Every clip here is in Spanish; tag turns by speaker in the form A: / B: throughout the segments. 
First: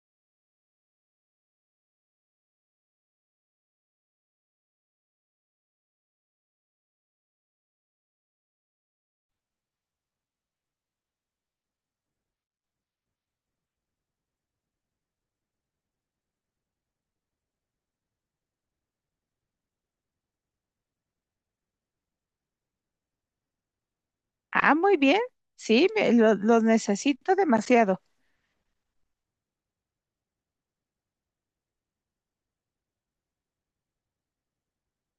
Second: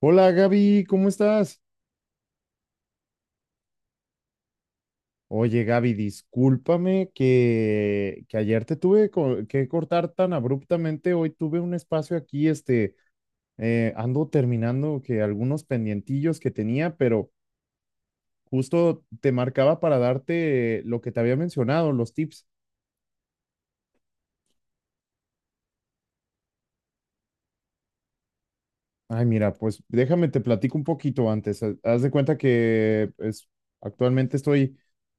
A: Hola Gaby, ¿cómo estás? Oye Gaby, discúlpame que ayer te tuve que cortar tan abruptamente. Hoy tuve un espacio aquí, ando terminando que algunos pendientillos que tenía, pero justo te marcaba para darte lo que te había mencionado, los tips.
B: Ah, muy bien. Sí, los necesito demasiado.
A: Ay, mira, pues déjame te platico un poquito antes. Haz de cuenta que pues, actualmente estoy,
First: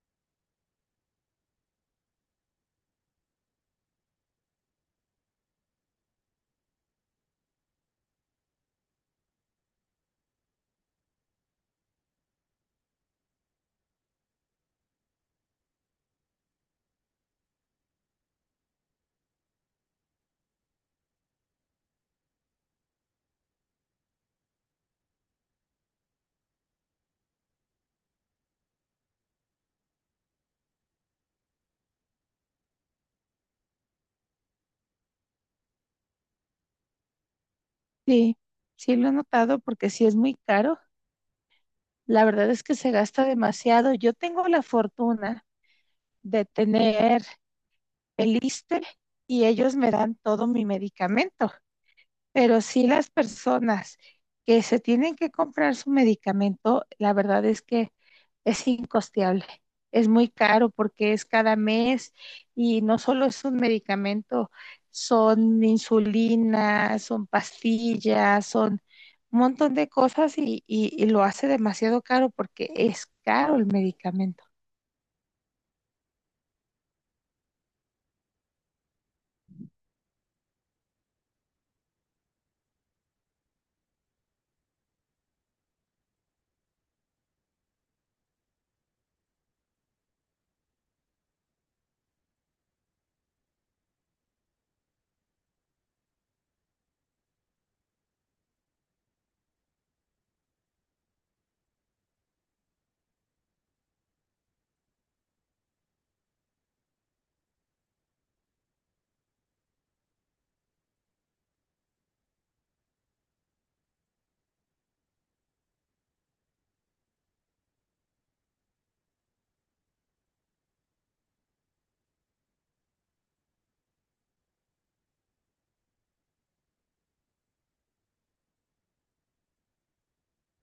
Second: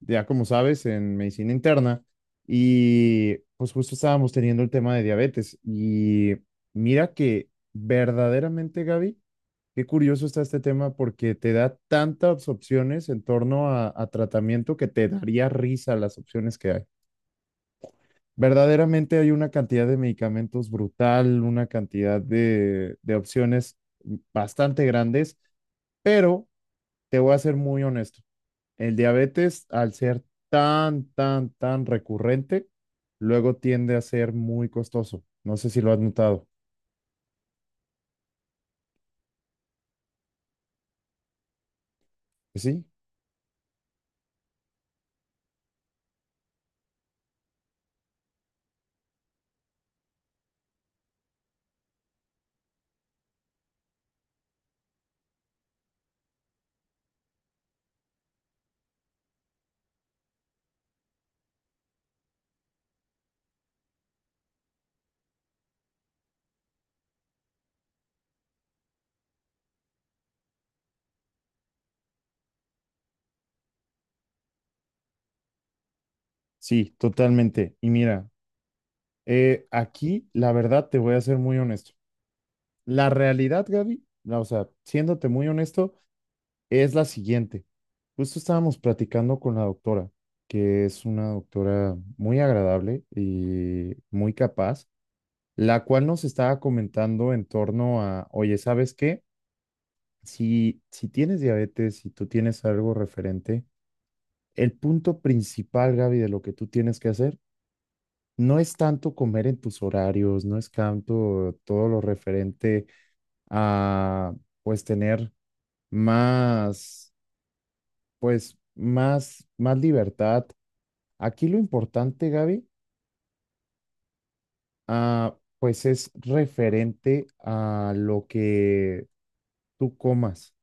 A: ya como sabes, en medicina interna y pues justo estábamos teniendo el tema de diabetes. Y mira que verdaderamente, Gaby, qué curioso está este tema porque te da tantas opciones en torno a tratamiento que te daría risa las opciones que hay. Verdaderamente hay una cantidad de medicamentos brutal, una cantidad de opciones bastante grandes, pero te voy a ser muy honesto. El diabetes, al ser tan, tan, tan recurrente, luego tiende a ser muy costoso. ¿No sé si lo has notado?
B: Sí, sí lo he notado porque sí es muy caro. La verdad es que
A: Sí,
B: se gasta demasiado. Yo tengo la fortuna de tener el ISSSTE y ellos me dan todo mi medicamento. Pero sí las personas que se tienen que comprar su medicamento, la verdad es que es incosteable. Es muy caro porque es cada mes y no solo es un medicamento, son insulinas, son pastillas, son un montón de cosas y lo hace demasiado caro porque es caro el medicamento.
A: sí, totalmente. Y mira, aquí la verdad te voy a ser muy honesto. La realidad, Gaby, o sea, siéndote muy honesto, es la siguiente. Justo estábamos platicando con la doctora, que es una doctora muy agradable y muy capaz, la cual nos estaba comentando en torno a, oye, ¿sabes qué? Si tienes diabetes, si tú tienes algo referente, el punto principal, Gaby, de lo que tú tienes que hacer no es tanto comer en tus horarios, no es tanto todo lo referente a, pues, tener más, pues, más libertad. Aquí lo importante, Gaby, pues es referente a lo que tú comas.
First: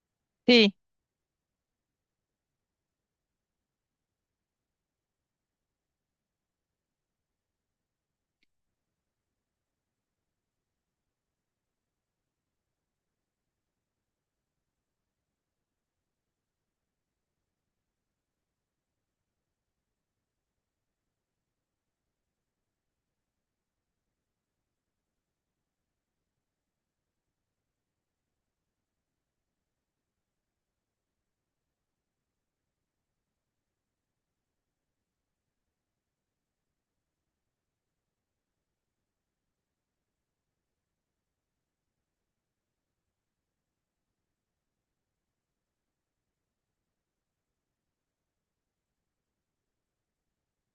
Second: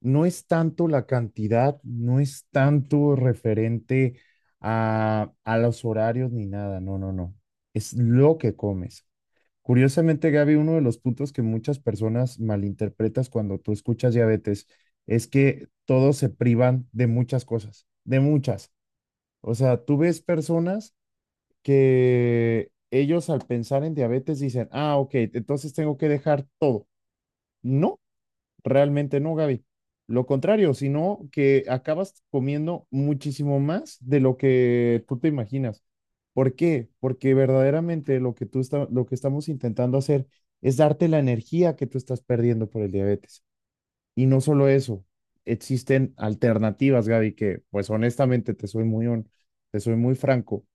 A: No es
B: Sí,
A: tanto la cantidad, no es tanto referente a los horarios ni nada, no, no, no. Es lo que comes. Curiosamente, Gaby, uno de los puntos que muchas personas malinterpretas cuando tú escuchas diabetes es que todos se privan de muchas cosas, de muchas. O sea, tú ves personas que ellos al pensar en diabetes dicen: ah, ok, entonces tengo que dejar todo. No, realmente no, Gaby. Lo contrario, sino que acabas comiendo muchísimo más de lo que tú te imaginas. ¿Por qué? Porque verdaderamente lo que estamos intentando hacer es darte la energía que tú estás perdiendo por el diabetes. Y no solo eso, existen alternativas, Gaby, que pues honestamente te soy muy franco.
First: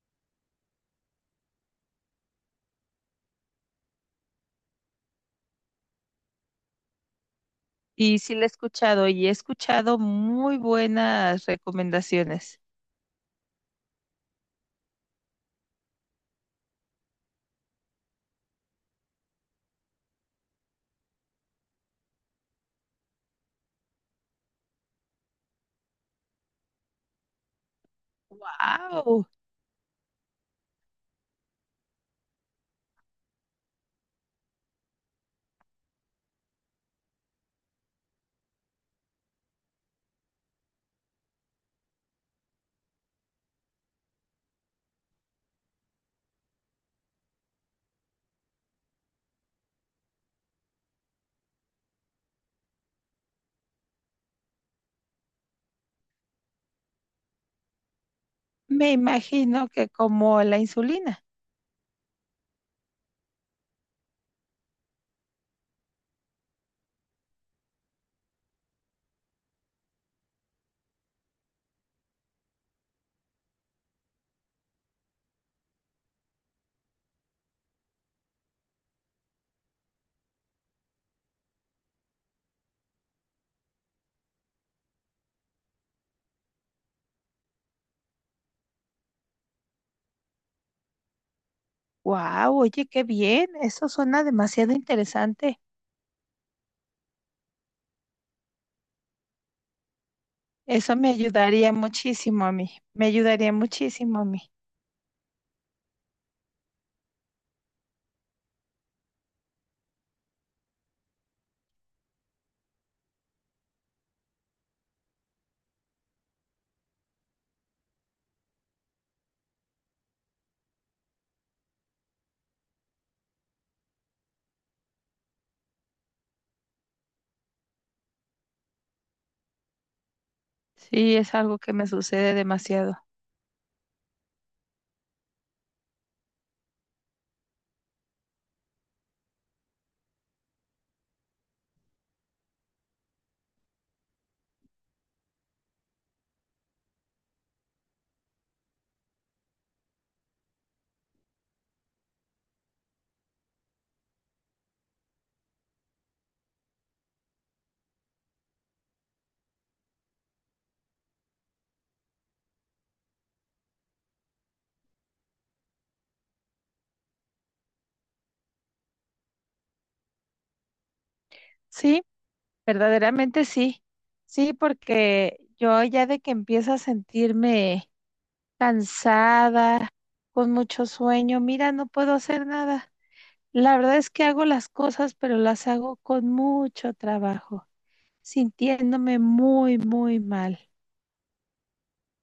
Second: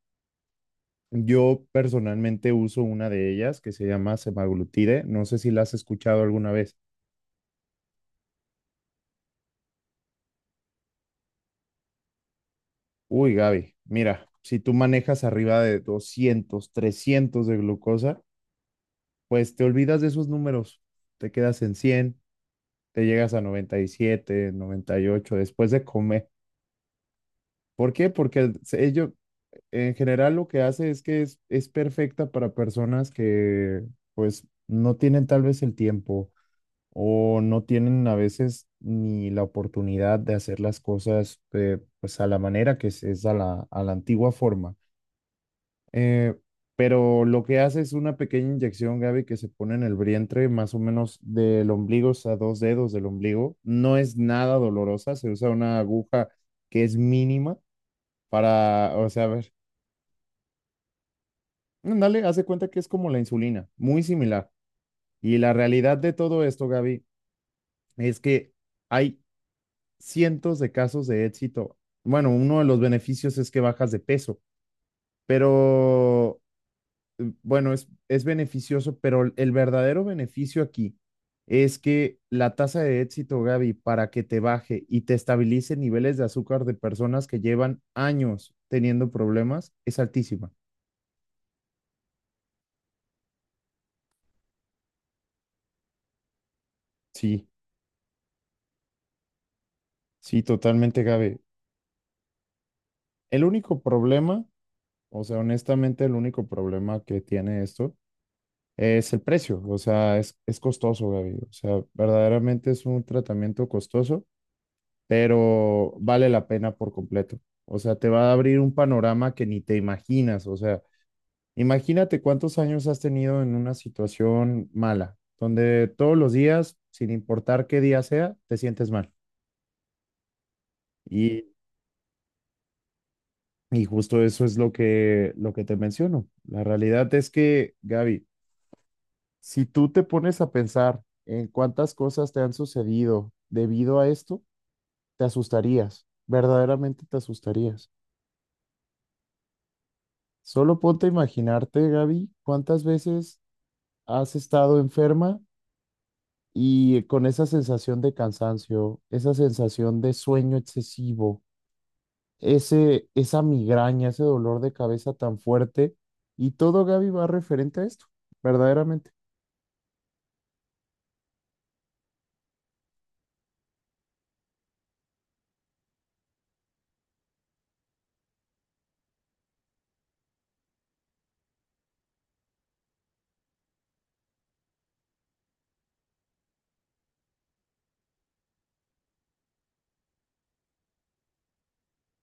A: Yo personalmente uso una de ellas que se llama semaglutide. No sé si la has escuchado alguna vez.
B: y sí la he escuchado y he escuchado muy buenas recomendaciones.
A: Uy, Gaby, mira, si tú manejas arriba de 200, 300 de glucosa, pues te olvidas de esos números. Te quedas en 100, te llegas a noventa y siete, 98 después de comer. ¿Por qué? Porque ello
B: ¡Wow!
A: en general lo que hace es que es perfecta para personas que pues no tienen tal vez el tiempo o no tienen a veces ni la oportunidad de hacer las cosas, pues a la manera que es a la antigua forma. Eh, pero lo que hace es una pequeña inyección, Gaby, que se pone en el vientre, más o menos del ombligo, o sea, dos dedos del ombligo. No es nada dolorosa, se usa una aguja que es mínima
B: Me
A: para, o sea, a ver,
B: imagino que como la insulina.
A: dale, hace cuenta que es como la insulina, muy similar. Y la realidad de todo esto, Gaby, es que hay cientos de casos de éxito. Bueno, uno de los beneficios es que bajas de peso, pero bueno, es beneficioso, pero el verdadero beneficio aquí es que la tasa de éxito, Gaby, para que te baje y te estabilice niveles de azúcar de personas que llevan años teniendo problemas, es altísima.
B: ¡Wow! Oye, qué bien. Eso suena demasiado interesante.
A: Sí, sí,
B: Eso
A: totalmente,
B: me
A: Gaby.
B: ayudaría muchísimo a mí, me
A: El
B: ayudaría
A: único
B: muchísimo a
A: problema,
B: mí.
A: o sea, honestamente, el único problema que tiene esto es el precio, o sea, es costoso, Gaby, o sea, verdaderamente es un tratamiento costoso, pero vale la pena por completo, o sea, te va a abrir un panorama que ni te imaginas, o sea, imagínate cuántos años has tenido en una situación mala, donde todos los días, sin importar qué día sea, te sientes mal.
B: Sí, es
A: Y,
B: algo que me sucede demasiado.
A: y justo eso es lo que te menciono. La realidad es que, Gaby, si tú te pones a pensar en cuántas cosas te han sucedido debido a esto, te asustarías, verdaderamente te asustarías. Solo ponte a imaginarte, Gaby, cuántas veces has estado enferma y con esa sensación de cansancio, esa sensación de sueño excesivo, ese, esa migraña, ese dolor de cabeza tan fuerte, y todo, Gaby, va referente a esto, verdaderamente.
B: Sí, verdaderamente sí. Sí, porque yo ya de que empiezo a sentirme cansada, con mucho sueño, mira, no puedo hacer nada. La verdad es que hago las cosas, pero las hago con mucho trabajo, sintiéndome muy, muy mal.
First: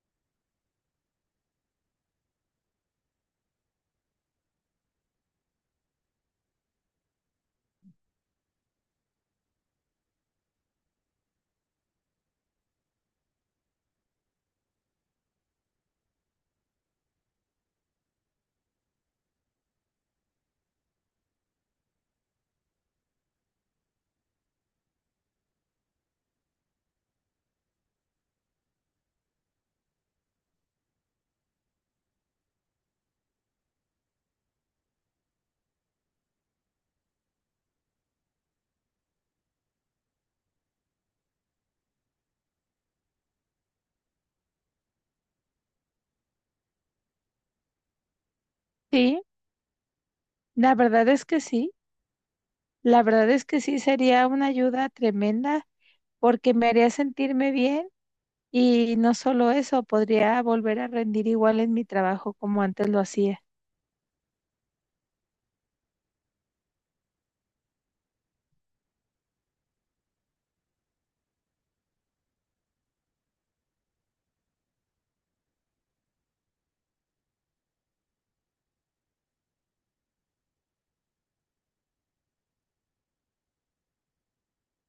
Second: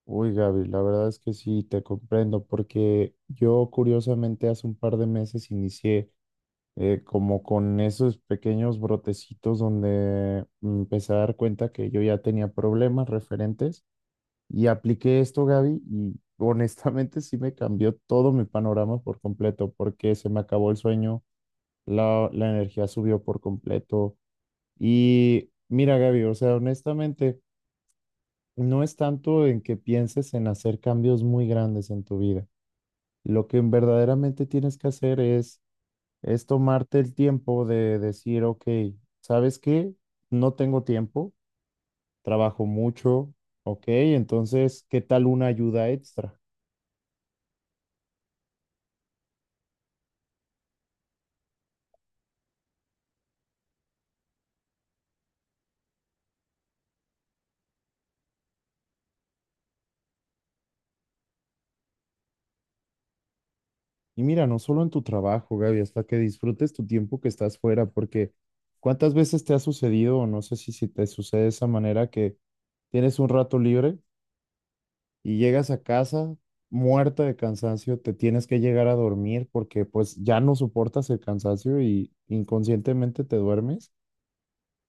A: Uy, Gaby, la verdad es que sí, te comprendo, porque yo curiosamente hace un par de meses inicié como con esos pequeños brotecitos donde me empecé a dar cuenta que yo ya tenía problemas referentes, y apliqué esto, Gaby, y honestamente sí me cambió todo mi panorama por completo, porque se me acabó el sueño, la energía subió por completo. Y mira, Gaby, o sea, honestamente. No es tanto en que pienses en hacer cambios muy grandes en tu vida. Lo que verdaderamente tienes que hacer es tomarte el tiempo de decir: ok, ¿sabes qué? No tengo tiempo, trabajo mucho, ok, entonces, ¿qué tal una ayuda extra?
B: Sí, la verdad es que sí. La verdad es que sí sería una ayuda tremenda porque me haría sentirme bien y no solo eso, podría volver a rendir igual en mi trabajo como antes lo hacía.
A: Y mira, no solo en tu trabajo, Gaby, hasta que disfrutes tu tiempo que estás fuera, porque ¿cuántas veces te ha sucedido, o no sé si te sucede de esa manera, que tienes un rato libre? Y llegas a casa muerta de cansancio, te tienes que llegar a dormir porque pues ya no soportas el cansancio y inconscientemente te duermes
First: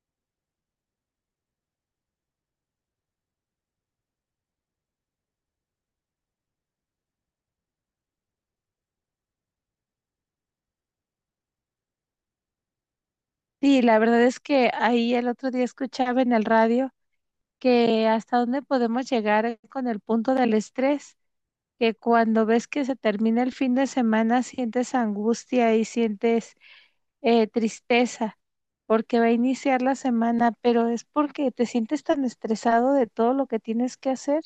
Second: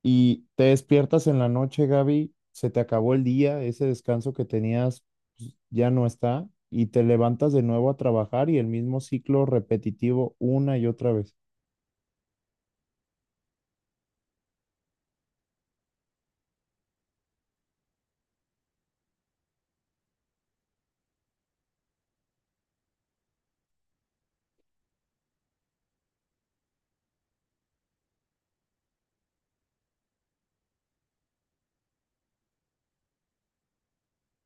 A: y te despiertas en la noche, Gaby, se te acabó el día, ese descanso que tenías pues ya no está, y te levantas de nuevo a trabajar y el mismo ciclo repetitivo una y otra vez.
B: Sí, la verdad es que ahí el otro día escuchaba en el radio que hasta dónde podemos llegar con el punto del estrés, que cuando ves que se termina el fin de semana sientes angustia y sientes tristeza porque va a iniciar la semana, pero es porque te sientes tan estresado de todo lo que tienes que hacer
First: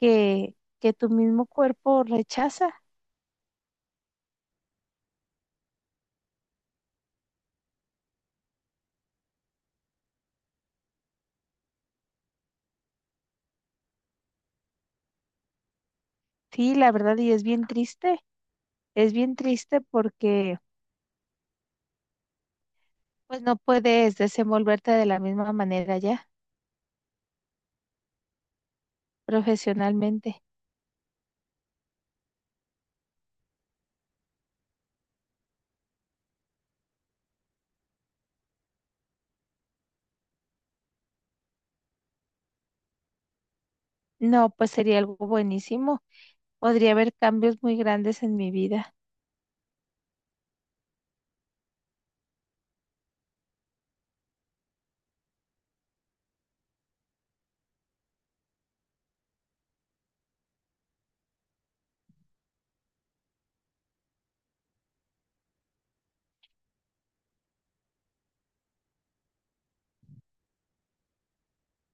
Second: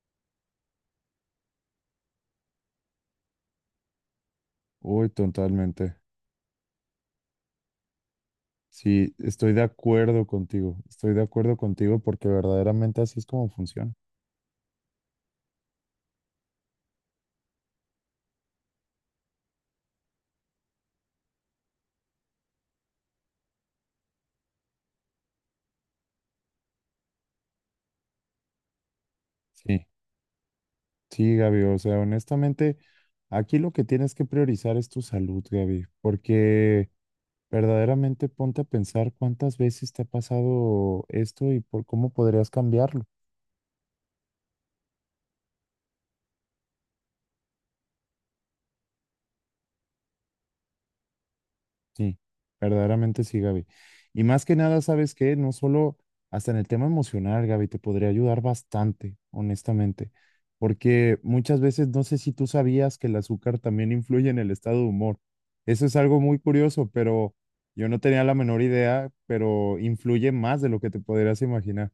B: que tu mismo cuerpo rechaza.
A: Uy, totalmente. Sí, estoy de acuerdo contigo. Estoy de acuerdo contigo porque verdaderamente así es como funciona.
B: Sí, la verdad, y es bien triste porque pues no puedes desenvolverte de la misma manera ya
A: Sí.
B: profesionalmente.
A: Sí, Gaby, o sea, honestamente, aquí lo que tienes que priorizar es tu salud, Gaby, porque verdaderamente ponte a pensar cuántas veces te ha pasado esto y por cómo podrías cambiarlo.
B: No, pues sería algo buenísimo. Podría haber cambios muy grandes en mi vida.
A: Sí, verdaderamente sí, Gaby. Y más que nada, ¿sabes qué? No solo hasta en el tema emocional, Gaby, te podría ayudar bastante, honestamente, porque muchas veces no sé si tú sabías que el azúcar también influye en el estado de humor. Eso es algo muy curioso, pero yo no tenía la menor idea, pero influye más de lo que te podrías imaginar.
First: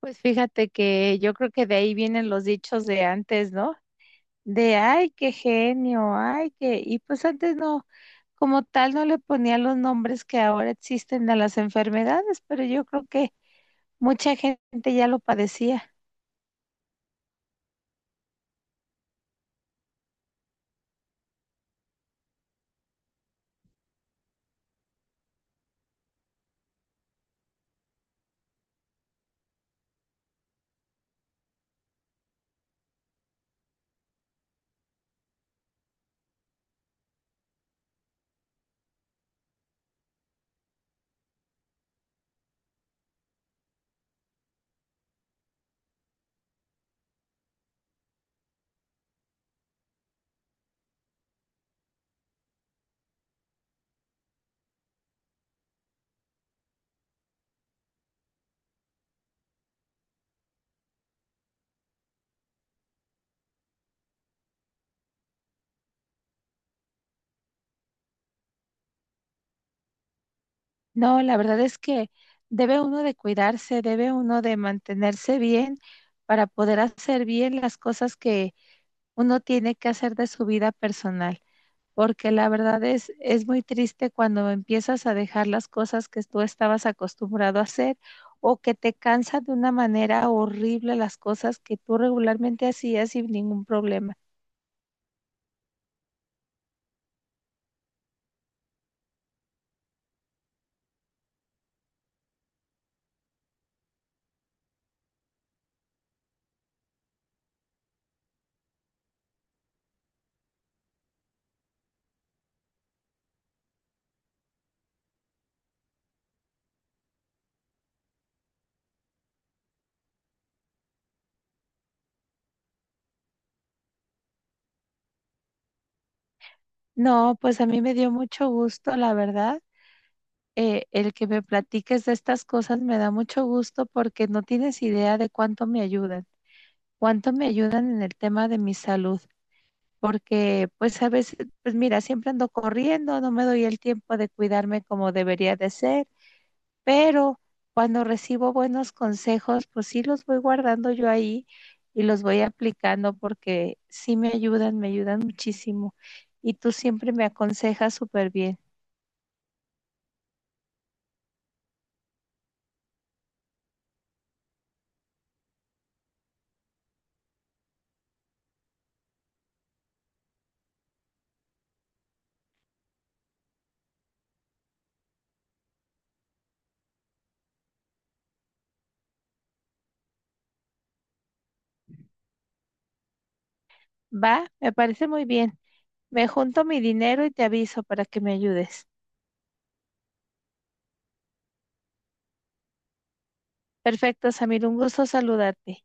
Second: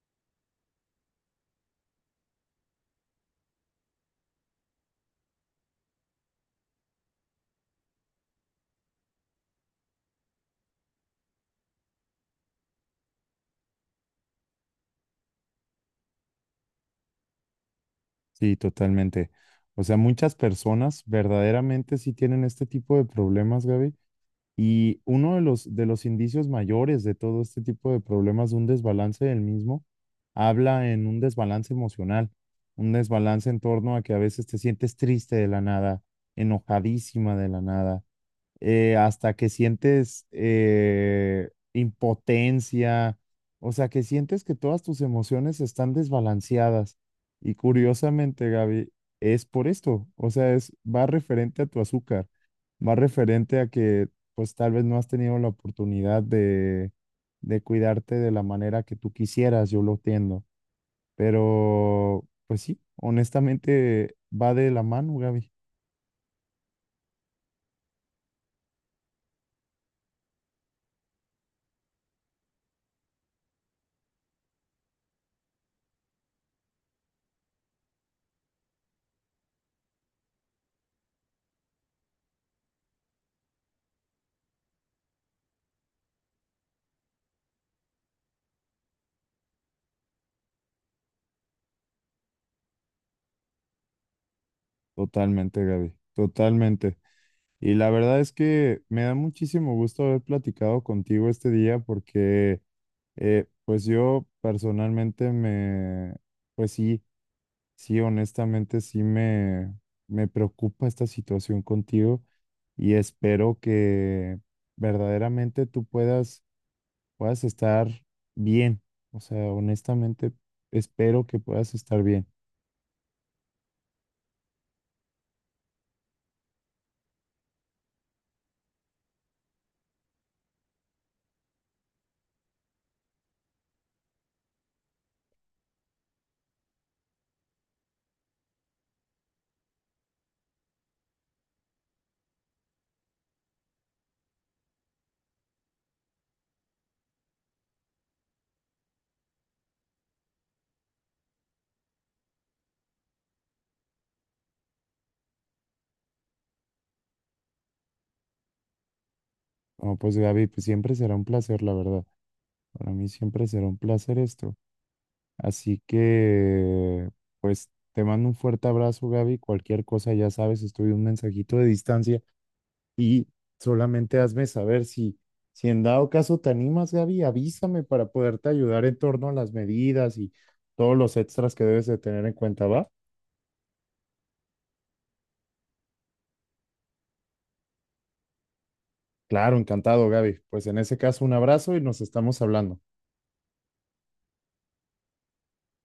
B: Pues fíjate que yo creo que de ahí vienen los dichos de antes, ¿no? De ay, qué genio, ay, qué... Y pues antes no, como tal, no le ponían los nombres que ahora existen a las enfermedades, pero yo creo que mucha gente ya lo padecía.
A: Sí, totalmente. O sea, muchas personas verdaderamente sí tienen este tipo de problemas, Gaby. Y uno de los indicios mayores de todo este tipo de problemas, de un desbalance del mismo, habla en un desbalance emocional, un desbalance en torno a que a veces te sientes triste de la nada, enojadísima de la nada, hasta que sientes impotencia, o sea, que sientes que todas tus emociones están desbalanceadas. Y curiosamente, Gaby, es por esto, o sea, va referente a tu azúcar, va referente a que pues tal vez no has tenido la oportunidad de cuidarte de la manera que tú quisieras, yo lo entiendo, pero pues sí, honestamente va de la mano, Gaby.
B: No, la verdad es que debe uno de cuidarse, debe uno de mantenerse bien para poder hacer bien las cosas que uno tiene que hacer de su vida personal, porque la verdad es muy triste cuando empiezas a dejar las cosas que tú estabas acostumbrado a hacer o que te cansa de una manera horrible las cosas que tú regularmente hacías sin ningún problema.
A: Totalmente, Gaby, totalmente. Y la verdad es que me da muchísimo gusto haber platicado contigo este día porque, pues yo personalmente me, pues sí, sí, honestamente sí me preocupa esta situación contigo y espero que verdaderamente tú puedas, estar bien. O sea, honestamente espero que puedas estar bien.
B: No, pues a mí me dio mucho gusto, la verdad el que me platiques de estas cosas me da mucho gusto porque no tienes idea de cuánto me ayudan en el tema de mi salud, porque pues a veces, pues mira, siempre ando corriendo, no me doy el tiempo de cuidarme como debería de ser, pero cuando recibo buenos consejos, pues sí los voy guardando yo ahí y los voy aplicando porque sí me ayudan muchísimo y tú siempre me aconsejas súper bien.
A: No, pues Gaby, pues siempre será un placer, la verdad. Para mí siempre será un placer esto. Así que, pues, te mando un fuerte abrazo, Gaby. Cualquier cosa, ya sabes, estoy un mensajito de distancia, y solamente hazme saber si, en dado caso te animas, Gaby, avísame para poderte ayudar en torno a las medidas y todos los extras que debes de tener en cuenta, ¿va?
B: Va, me parece muy bien. Me junto mi dinero y te aviso para que me ayudes.
A: Claro, encantado, Gaby. Pues en ese caso, un abrazo y nos estamos hablando.
B: Perfecto, Samir, un gusto saludarte.